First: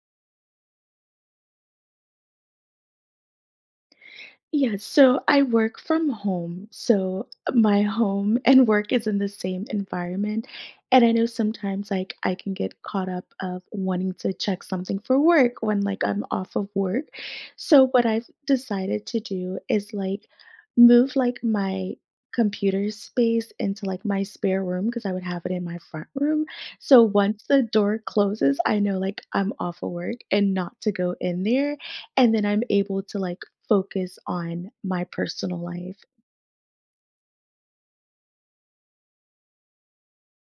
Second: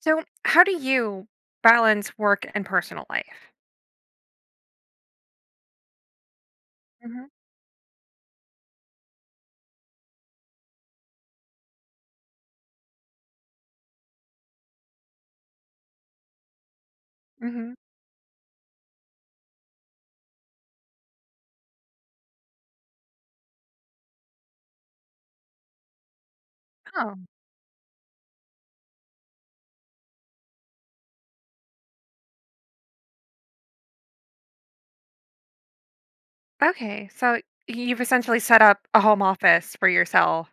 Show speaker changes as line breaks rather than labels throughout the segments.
So, how do you balance work and personal life?
Yeah, so I work from home.
Mhm.
So my home and work is in the same environment. And I know sometimes I can get caught up of wanting to check something for work when I'm off of work.
Mhm.
So what I've decided to do is move my computer space into my spare room because I would have it in my front room. So
Oh,
once the door closes, I know I'm off of work and not to go in there, and then I'm able to focus on my personal life.
okay. So you've essentially set up a home office for yourself.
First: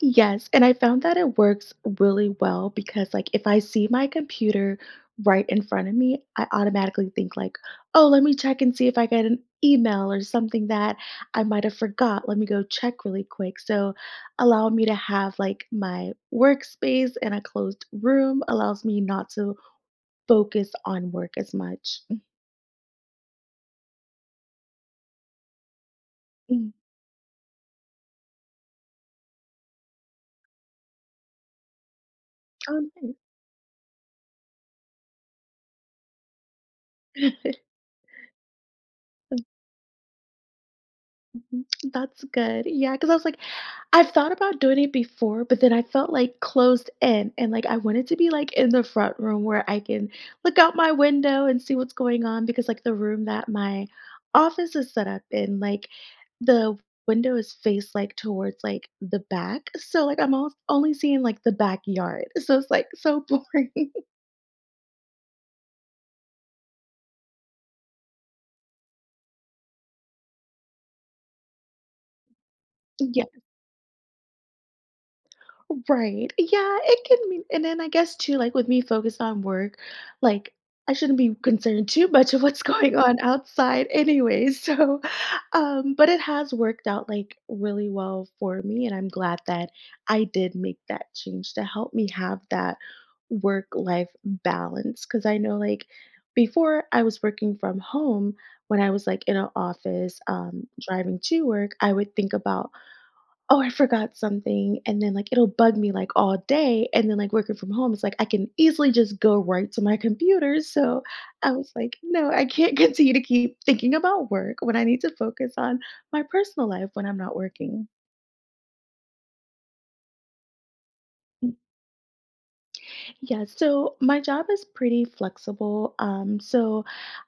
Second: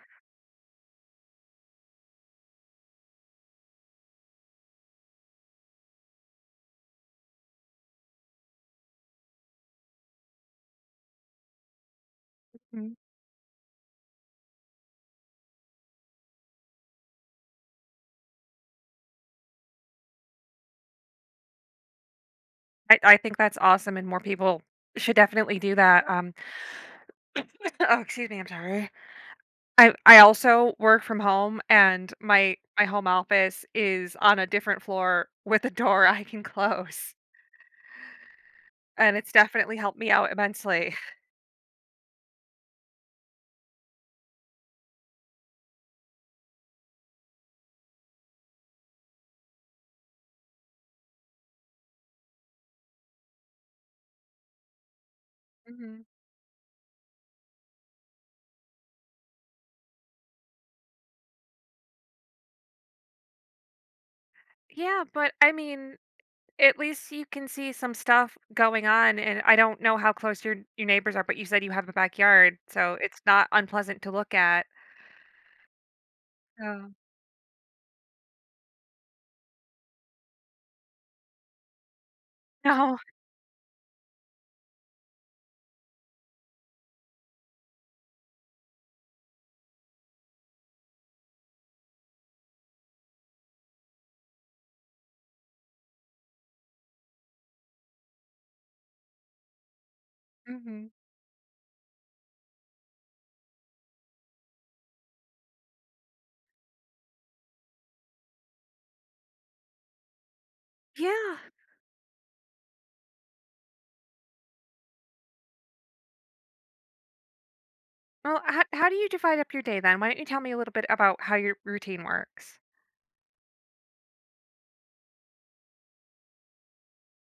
Yes, and I found that it works really well because if I see my computer right in front of me, I automatically think like, "Oh, let me check and see if I get an email or something that I might have forgot. Let me go
Mhm.
check really quick." So, allow me to have my workspace in a closed room allows me not to focus on work as much.
I think that's awesome, and more people should definitely do that.
Mhm.
Oh, excuse me, I'm sorry. I also work from home, and my
Oh,
home office is on a different floor with a door I can close,
nice.
and it's definitely helped me out immensely.
Mm, That's good. Yeah, because I was like, I've thought about doing it before, but then I felt like closed in and I wanted to be in the front room where I can look out my window and see what's going on because the room that my office is set up in, like
Mhm.
the window is faced like towards like the back. So like only seeing like the backyard. So it's like so boring.
Yeah, but I mean, at least you can see some stuff going on, and I don't know how close your neighbors are, but you said you have a backyard, so it's
Yeah.
not unpleasant to look at.
Right. Yeah,
No.
it can mean, and then I guess too, like with me focused on work, like I shouldn't be concerned too much of what's going
No.
on outside anyway. So, but it has worked out like really well for me. And I'm glad that I did make that change to help me have that work life balance. Cause I know before I was working from home, when I was in an office,
Mhm.
driving to work, I would think about, oh, I forgot something. And then it'll bug me like all day. And then working from home, it's like I can easily just go right to my computer. So
Yeah.
I was like, no, I can't continue to keep thinking about work when I need to focus on my personal life when I'm not working.
Well, how do you divide up your day then? Why don't you tell me a little bit about how your routine works?
Yeah, so my job is pretty flexible. So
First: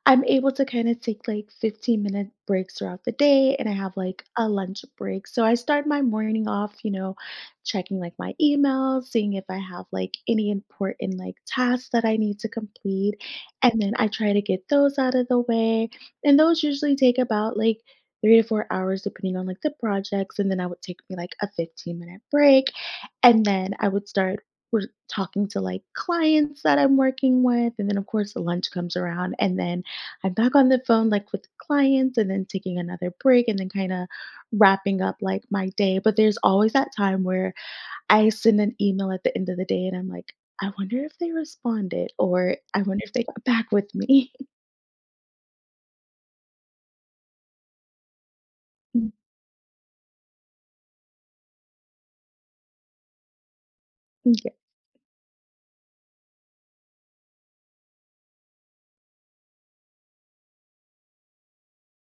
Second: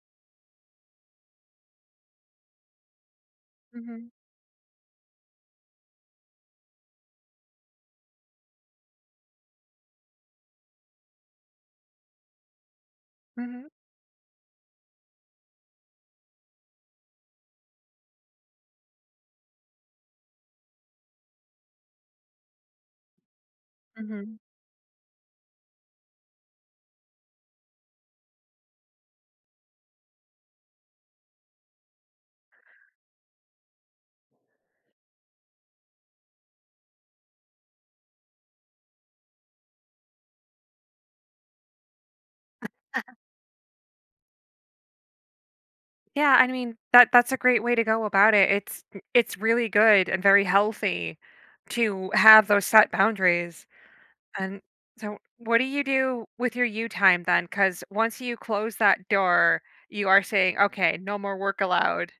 I'm able to kind of take like 15-minute breaks throughout the day, and I have
Mhm.
like a lunch break. So I start my morning off, you know, checking like my emails, seeing if I have like any important like tasks that I need to complete.
Mhm.
And then I try to get those out of the way. And those usually take about like 3 to 4 hours, depending on like the projects. And then I would take me like a 15-minute break, and then I would
Mhm.
start we're talking to like clients that I'm working with. And then, of course, lunch comes around. And then I'm back on the phone, like with clients, and then taking another break, and then kind of wrapping up like my day. But there's always that time where I send an email at the end of the day and I'm like, I wonder if they responded or I wonder if they got back with me.
Yeah, I mean, that's a great way to go about it. It's it's really good and very healthy to have those set boundaries.
Yeah,
And so, what do you do with your you time then? Because once you close that door, you are saying, okay, no more work allowed.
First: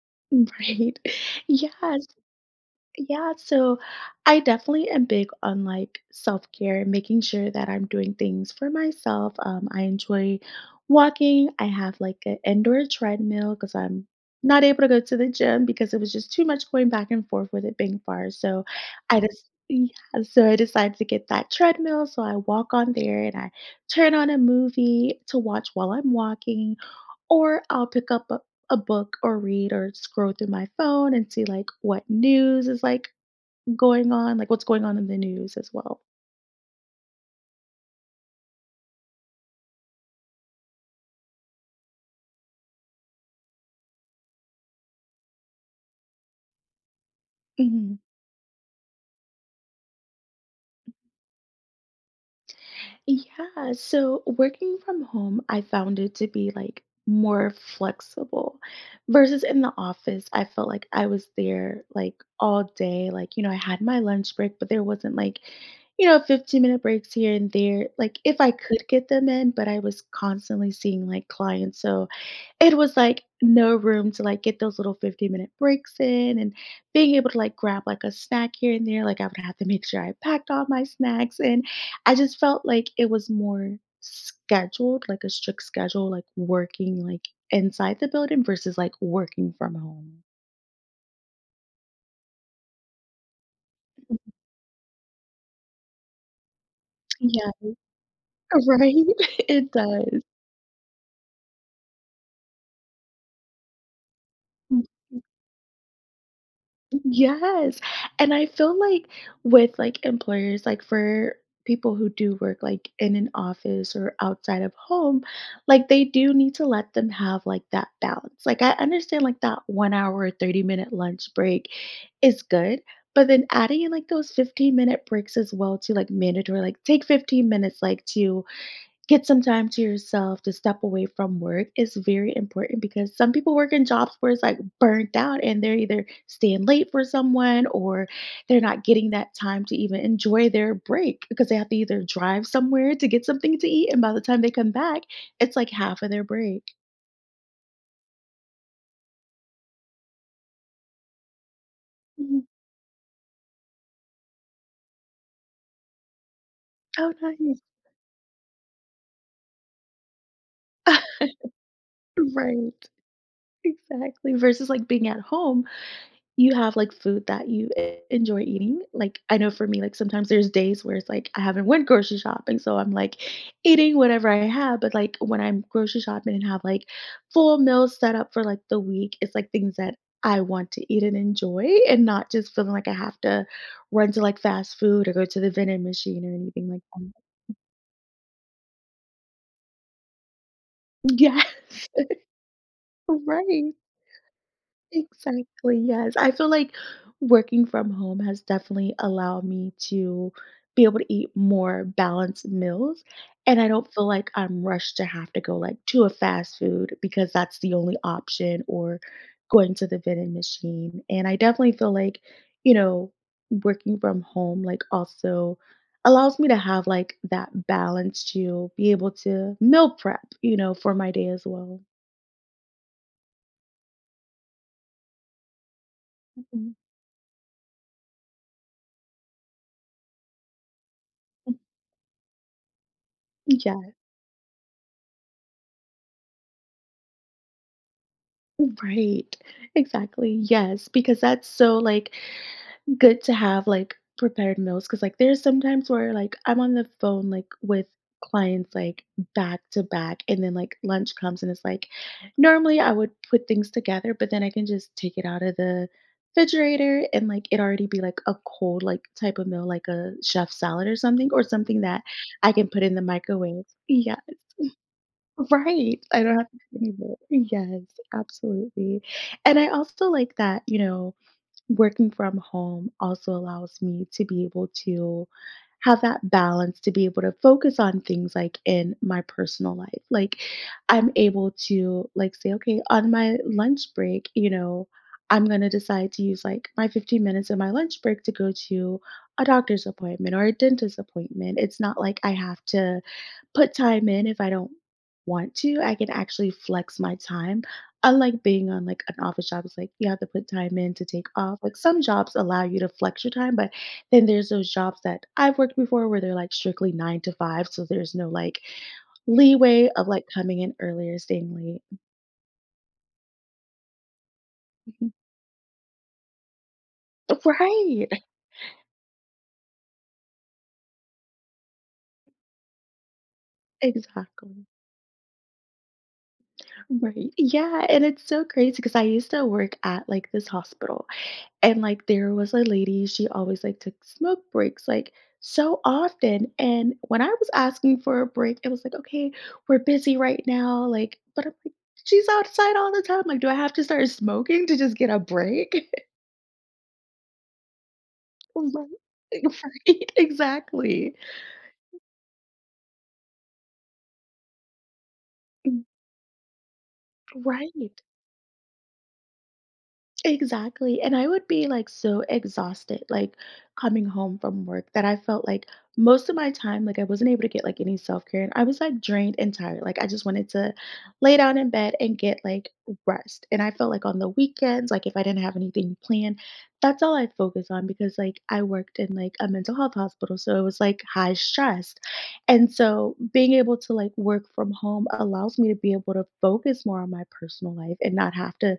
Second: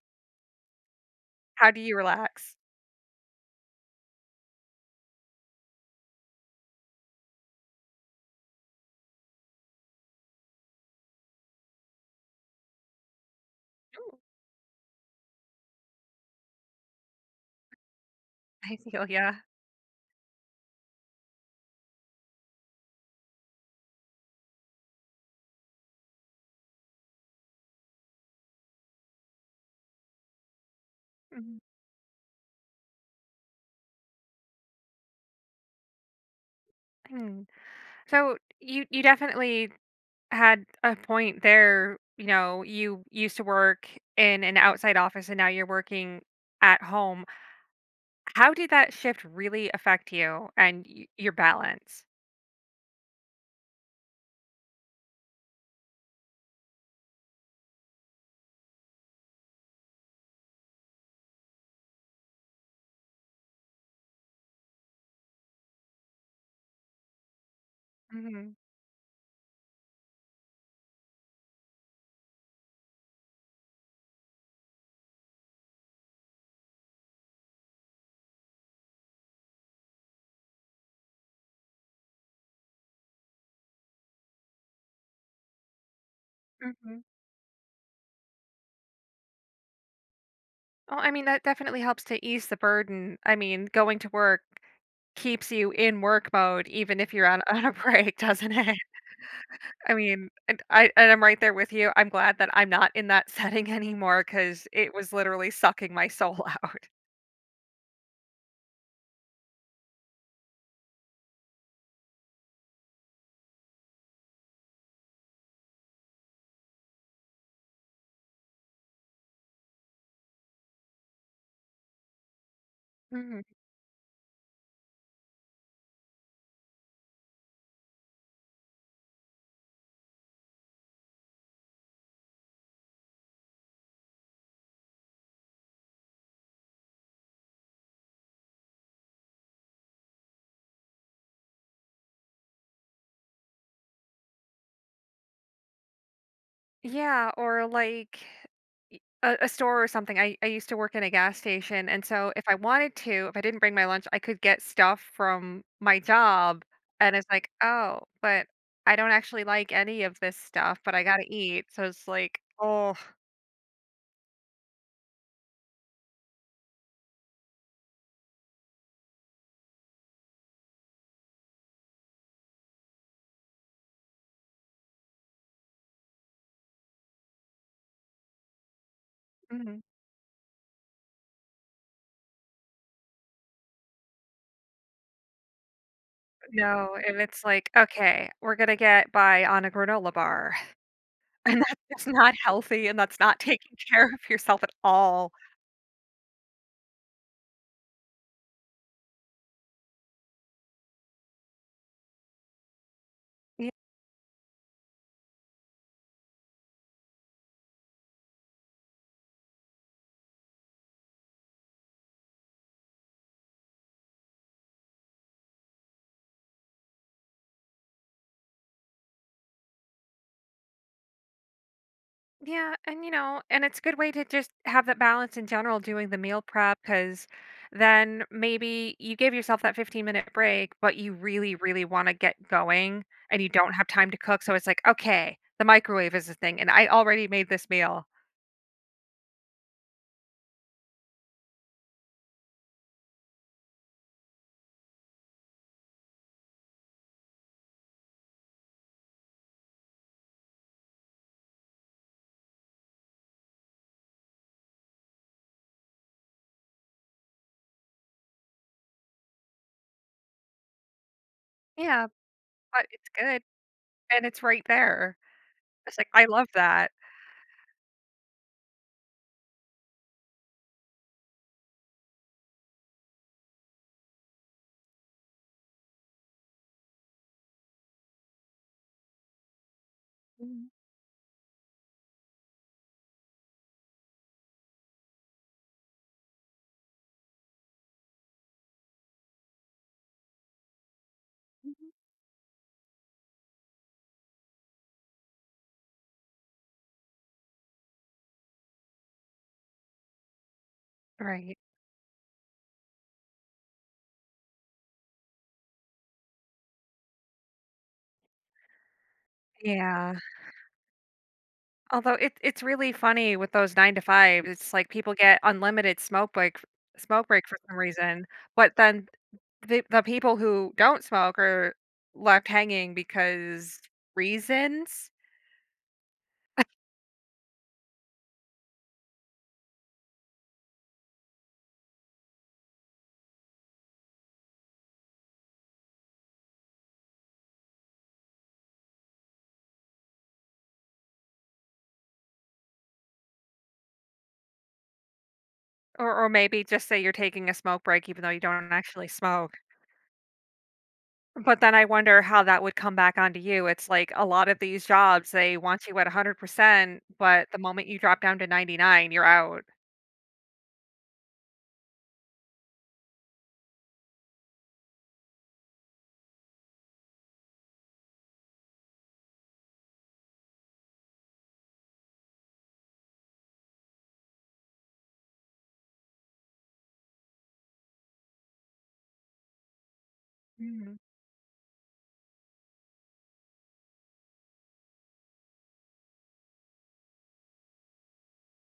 right. Yeah.
How do you relax?
Yeah, so I definitely am big on like self-care, making sure that I'm doing things for myself. I enjoy walking. I have like an indoor treadmill because I'm
Ooh,
not able to go to the gym because it was just too much going back and forth with it being far. So
I feel
I
yeah.
just yeah, so I decided to get that treadmill. So I walk on there, and I turn on a movie to watch while I'm walking, or I'll pick up a book or read or scroll through my phone and see
Mhm.
like what news is like going on, like what's going on in the news as well.
Hmm. So you definitely had a point there. You know, you used to work in an outside office, and now you're working at home.
Hmm.
How did that shift really affect you and your balance?
Yeah, so working from home, I found it to be like more flexible versus in the office. I felt like I was there like all day. Like, you know, I had my lunch break, but there wasn't like, you know, 15-minute breaks here and there. Like, if I
Hmm.
could get them in, but I was constantly seeing like clients. So it was, like, no room to, like, get those little 15-minute breaks in, and being able to, like, grab, like, a snack here and there, like, I would have to make sure I packed all my snacks, and I just felt like it was more scheduled, like, a strict schedule, like,
Hmm.
working, like, inside the building versus, like, working from home.
Well, I mean, that definitely helps to ease the burden. I mean, going to work keeps you in work mode, even if you're on,
Yeah,
on a break, doesn't it?
right? It
I
does.
mean, and I'm right there with you. I'm glad that I'm not in that setting anymore because it was
Mm.
literally sucking my soul out.
Yes, and I feel like with, like, employers, like, for people who do work, like, in an office or outside of home, like, they do need to let them have, like, that balance. Like, I understand, like, that 1 hour or 30-minute lunch break is good, but
Mhm.
then adding in, like, those 15-minute breaks as well to, like, mandatory, like, take 15 minutes, like, to get some time to yourself to step away from work is very important because some people work in jobs where it's like burnt out and they're either staying late for someone or they're not getting that time to even enjoy their break because they have to either drive somewhere to get something to eat. And by the time they come back, it's like half of their break.
Yeah, or like a store or something. I used to work in a gas station, and so
Mhm.
if I wanted to, if I didn't bring my lunch, I could get stuff from my job.
Oh,
And it's like,
nice.
oh, but I don't actually like any of this stuff, but I gotta eat. So it's like,
Right.
oh,
Exactly. Versus like being at home, you have, like, food that you enjoy eating? Like, I know for me, like, sometimes there's days where it's like I haven't went grocery shopping, so I'm, like, eating whatever I have, but, like, when I'm grocery shopping and have, like, full meals set up for, like, the week, it's, like, things
mhm,
that I want to eat and enjoy and not just feeling like I have to run to, like, fast food or go to the vending machine or anything like
no.
that.
And it's like, okay, we're gonna get by on a granola bar.
Yes.
And that's just not healthy, and that's not
Right.
taking care of yourself at all.
Exactly, yes. I feel like working from home has definitely allowed me to be able to eat more balanced meals. And I
Yeah,
don't feel like I'm rushed to have to go like to a fast food because that's the only option or going to the vending machine. And I definitely feel like, you know, working from home like also allows me to have like that balance to be able to meal prep, you know, for my day as well.
yeah, and, you know, and it's a good way to just have that balance in general doing the meal
Mhm.
prep, because then maybe you give yourself that 15-minute break, but you really, really wanna get going and you don't have
Yeah.
time to cook, so it's like, "Okay, the microwave is a thing, and I already made this meal."
Right. Exactly. Yes, because that's so like good to have like prepared meals cuz like there's sometimes where like I'm on the phone like with clients like back to back, and then like lunch comes and it's like normally I would put things together, but then I can just take it out of the refrigerator and like it already be like a cold like type of meal like a chef salad or something that
Yeah,
I can put
but
in the
it's good,
microwave. Yeah.
and it's right there.
Right,
It's like,
I
I
don't
love
have to do
that.
any work. Yes, absolutely, and I also like that, you know, working from home also allows me to be able to have that balance to be able to focus on things, like, in my personal life, like,
Mhm.
I'm able to, like, say, "Okay, on my lunch break," you know, "I'm gonna decide to use, like, my 15 minutes of my lunch break to go to a doctor's appointment or a dentist appointment." It's not like I have to put time in if I don't want to. I can actually flex my time. Unlike being on like an office job, it's like you have to put time in to take
Right.
off. Like some jobs allow you to flex your time, but then there's those jobs that I've worked before where they're like strictly 9 to 5. So there's no like leeway of
Yeah.
like coming in earlier, staying late.
Although it's really funny with those 9 to 5, it's like
Mhm.
people get unlimited smoke break for some
Right.
reason, but then the people who don't smoke are left hanging because
Exactly.
reasons,
Right. Yeah. And it's so crazy because I used to work at like this hospital, and, like, there was a lady, she always, like, took smoke breaks, like, so often, and when I was asking for a break, it was like, "Okay, we're busy right now," like, but I'm like, "She's outside all the time, like, do I have to start smoking to just get a break?"
or maybe just say you're taking a smoke break even though you don't
Right.
actually smoke.
Right, exactly.
But then I wonder how that would come back onto you. It's like a lot of these jobs, they
Mm,
want you at 100%, but the moment
right.
you drop down to 99, you're out.
Exactly, and I would be, like, so exhausted, like, coming home from work that I felt like most of my time, like, I wasn't able to get, like, any self-care, and I was, like, drained and tired, like, I just wanted to lay down in bed and get, like, rest, and I felt like on the weekends, like, if I didn't have anything planned, that's all I'd focus on because, like, I worked in, like, a mental health hospital, so it was,
Mhm.
like, high stressed, and so being able to, like, work from home allows me to be able to focus more on my personal life and not have to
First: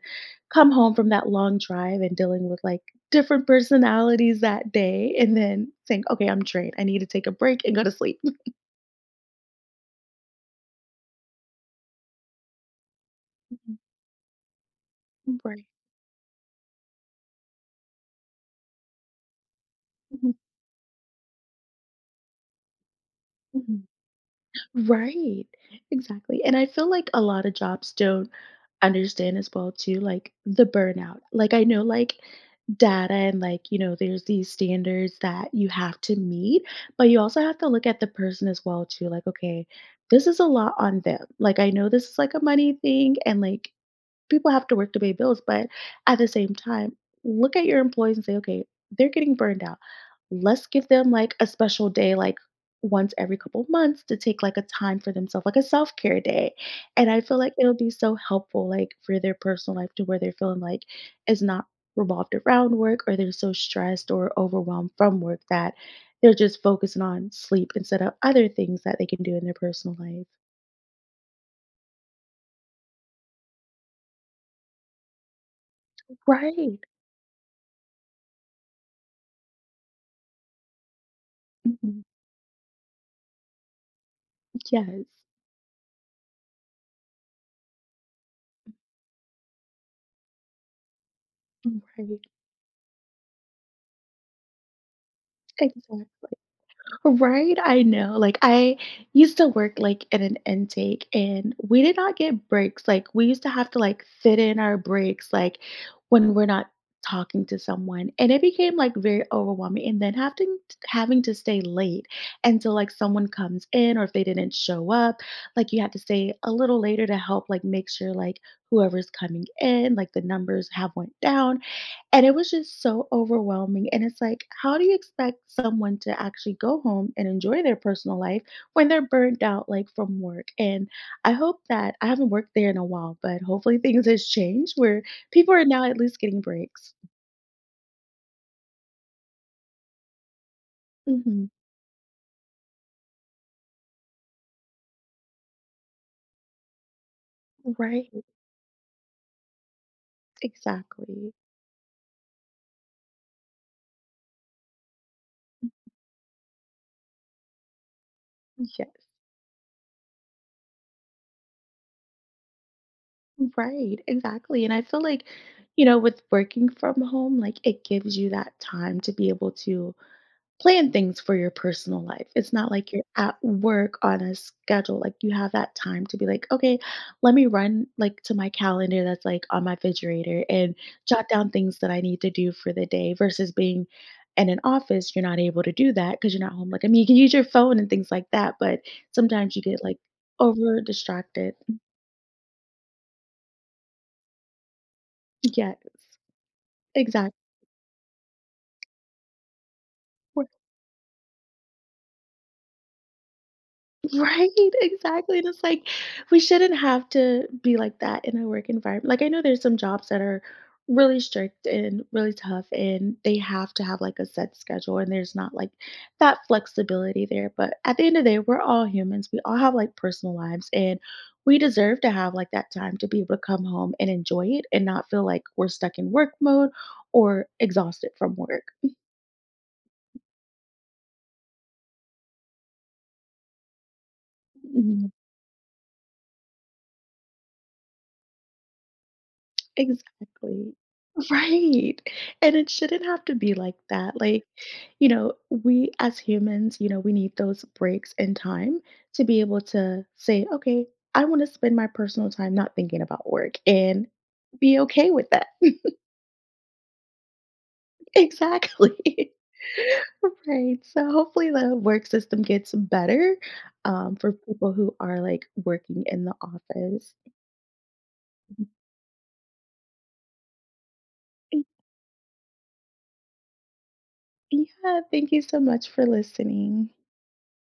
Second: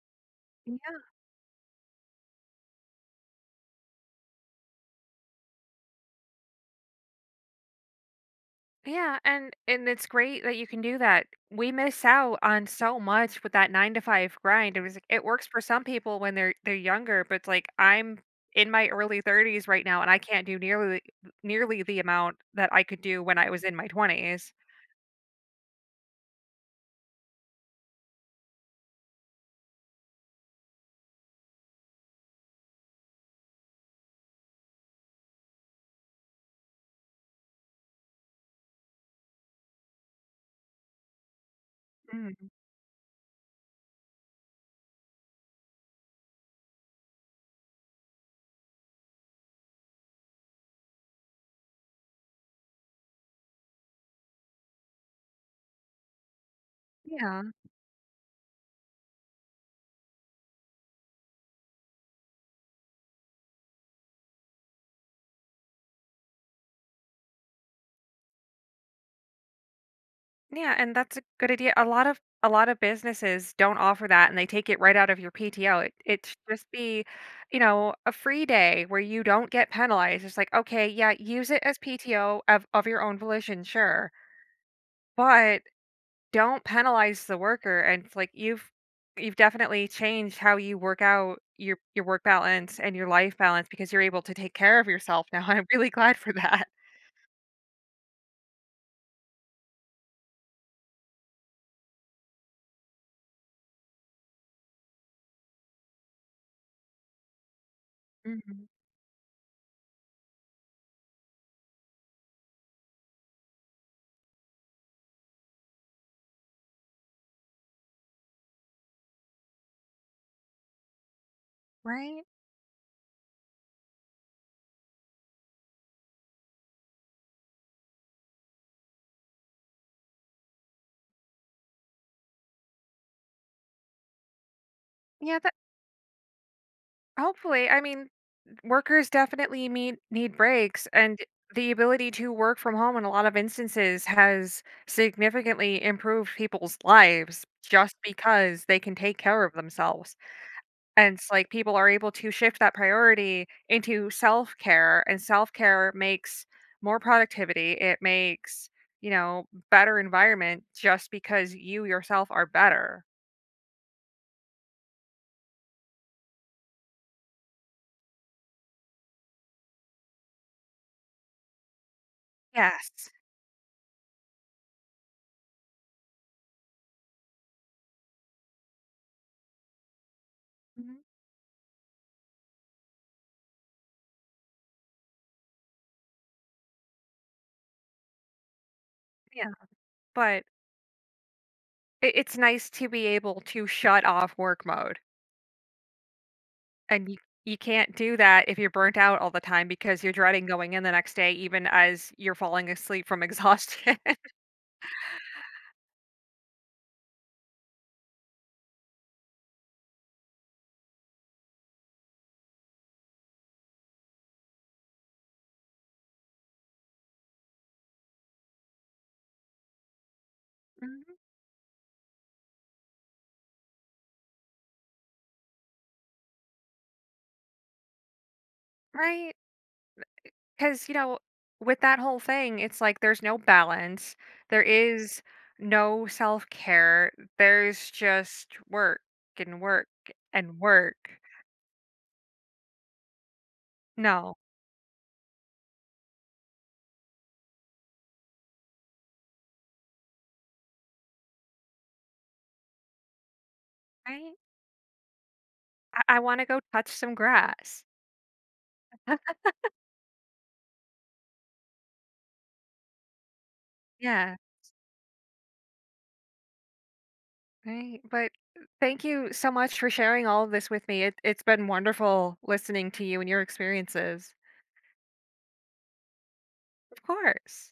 come home from that long drive and dealing with like different personalities that day and then saying, okay, I'm drained. I need to take a break and go to sleep.
Yeah, and it's great that you can do that. We miss out on so much with that 9 to 5 grind. It was like it works for
Right.
some people when they're younger, but it's like I'm in my early 30s right now and I
Mhm.
can't do nearly the amount that I could do when I was in
Mhm.
my 20s.
Right. Exactly. And I feel like a lot of jobs don't understand as well too, like the burnout. Like I know like data and like, you know, there's these standards that you have to meet, but you also have to look at the person as well too. Like, okay, this is a lot on them. Like I know this is like a
Mm.
money thing and like people have to work to pay bills, but at the same time, look at your employees and say, okay, they're getting burned out. Let's give them like a special day, like once every couple months to take like a time for themselves, like a self care day. And I feel
Yeah.
like it'll be so helpful, like for their personal life to where they're feeling like it's not revolved around work or they're so stressed or overwhelmed from work that they're just focusing on sleep instead of other things that they can do in their personal life.
Yeah, and that's a good idea. A lot of businesses don't offer that and they take it right out of your PTO. It should just
Right.
be, you know, a free day where you don't get penalized. It's like, okay, yeah, use it as
Mhm.
PTO of, your own volition, sure.
Yes.
But don't penalize the worker and it's like you've definitely changed how you work out your work
Right.
balance and your life balance because you're able to take care of yourself now. I'm really
Exactly.
glad for that.
Right? I know. Like I used to work like in an intake and we did not get breaks. Like we used to have to like fit in our breaks like when we're not talking to someone. And it
Mhm.
became like very overwhelming and then having to stay late until like someone comes in or if they didn't show up, like you had to stay a little later to help like make sure like whoever's coming in, like the numbers have went down.
Right?
And it was just so overwhelming, and it's like, how do you expect someone to actually go home and enjoy their personal life when they're burnt out, like, from work? And I hope that I haven't worked there in a while, but hopefully things has changed where
Yeah,
people
that
are now at least getting breaks.
hopefully, I mean, workers definitely need breaks, and
Mhm.
the ability to work from home in a lot of instances has significantly improved people's lives just
Right,
because they can take care of themselves. And it's
exactly.
like people are able to shift that priority into self care, and self care makes more productivity. It makes,
Yes,
you know, better environment just because you yourself are better.
right, exactly, and I feel like, you know, with working from home, like, it gives you that time to be able to plan things for your personal life. It's not like you're
Yes.
at work on a schedule. Like you have that time to be like, okay, let me run like to my calendar that's like on my refrigerator and
Mhm.
jot down things that I need to do for the day versus being in an office, you're not able to do that because you're not home. Like, I mean, you can use your phone and things like that, but
Yeah,
sometimes you get like
but
over distracted.
it it's nice to be able to shut off work mode,
Yeah,
and
exactly.
you can't do that if you're burnt out all the time because you're dreading going in the next day even as you're falling asleep from exhaustion.
Right, exactly, and it's like, we shouldn't have to be like that in a work environment. Like, I know there's some jobs that are really strict and really tough, and they have to have, like, a set schedule, and there's not, like, that flexibility there, but at the end of the day, we're all humans, we all have, like, personal lives, and
Mhm.
we deserve to have, like, that time to be able to come home and enjoy it and not feel like we're stuck in work mode or exhausted from work.
Right? Because you know, with that whole thing, it's like there's no balance, there
Mhm.
is no self-care, there's just work and work and
Exactly.
work.
Right. And it shouldn't have to be like that.
No,
Like, you know, we as humans, you know, we need those breaks in time to be able to say, okay, I want to spend my personal time not thinking about work and
right?
be okay with that.
I wanna go touch some grass.
Exactly. Right. So hopefully the work system gets better for
Yeah.
people who are like working in the office.
Right. But thank you so much for sharing all of this with me. It's been wonderful listening to you and your experiences.
Yeah. Thank you so much for listening.
Of course.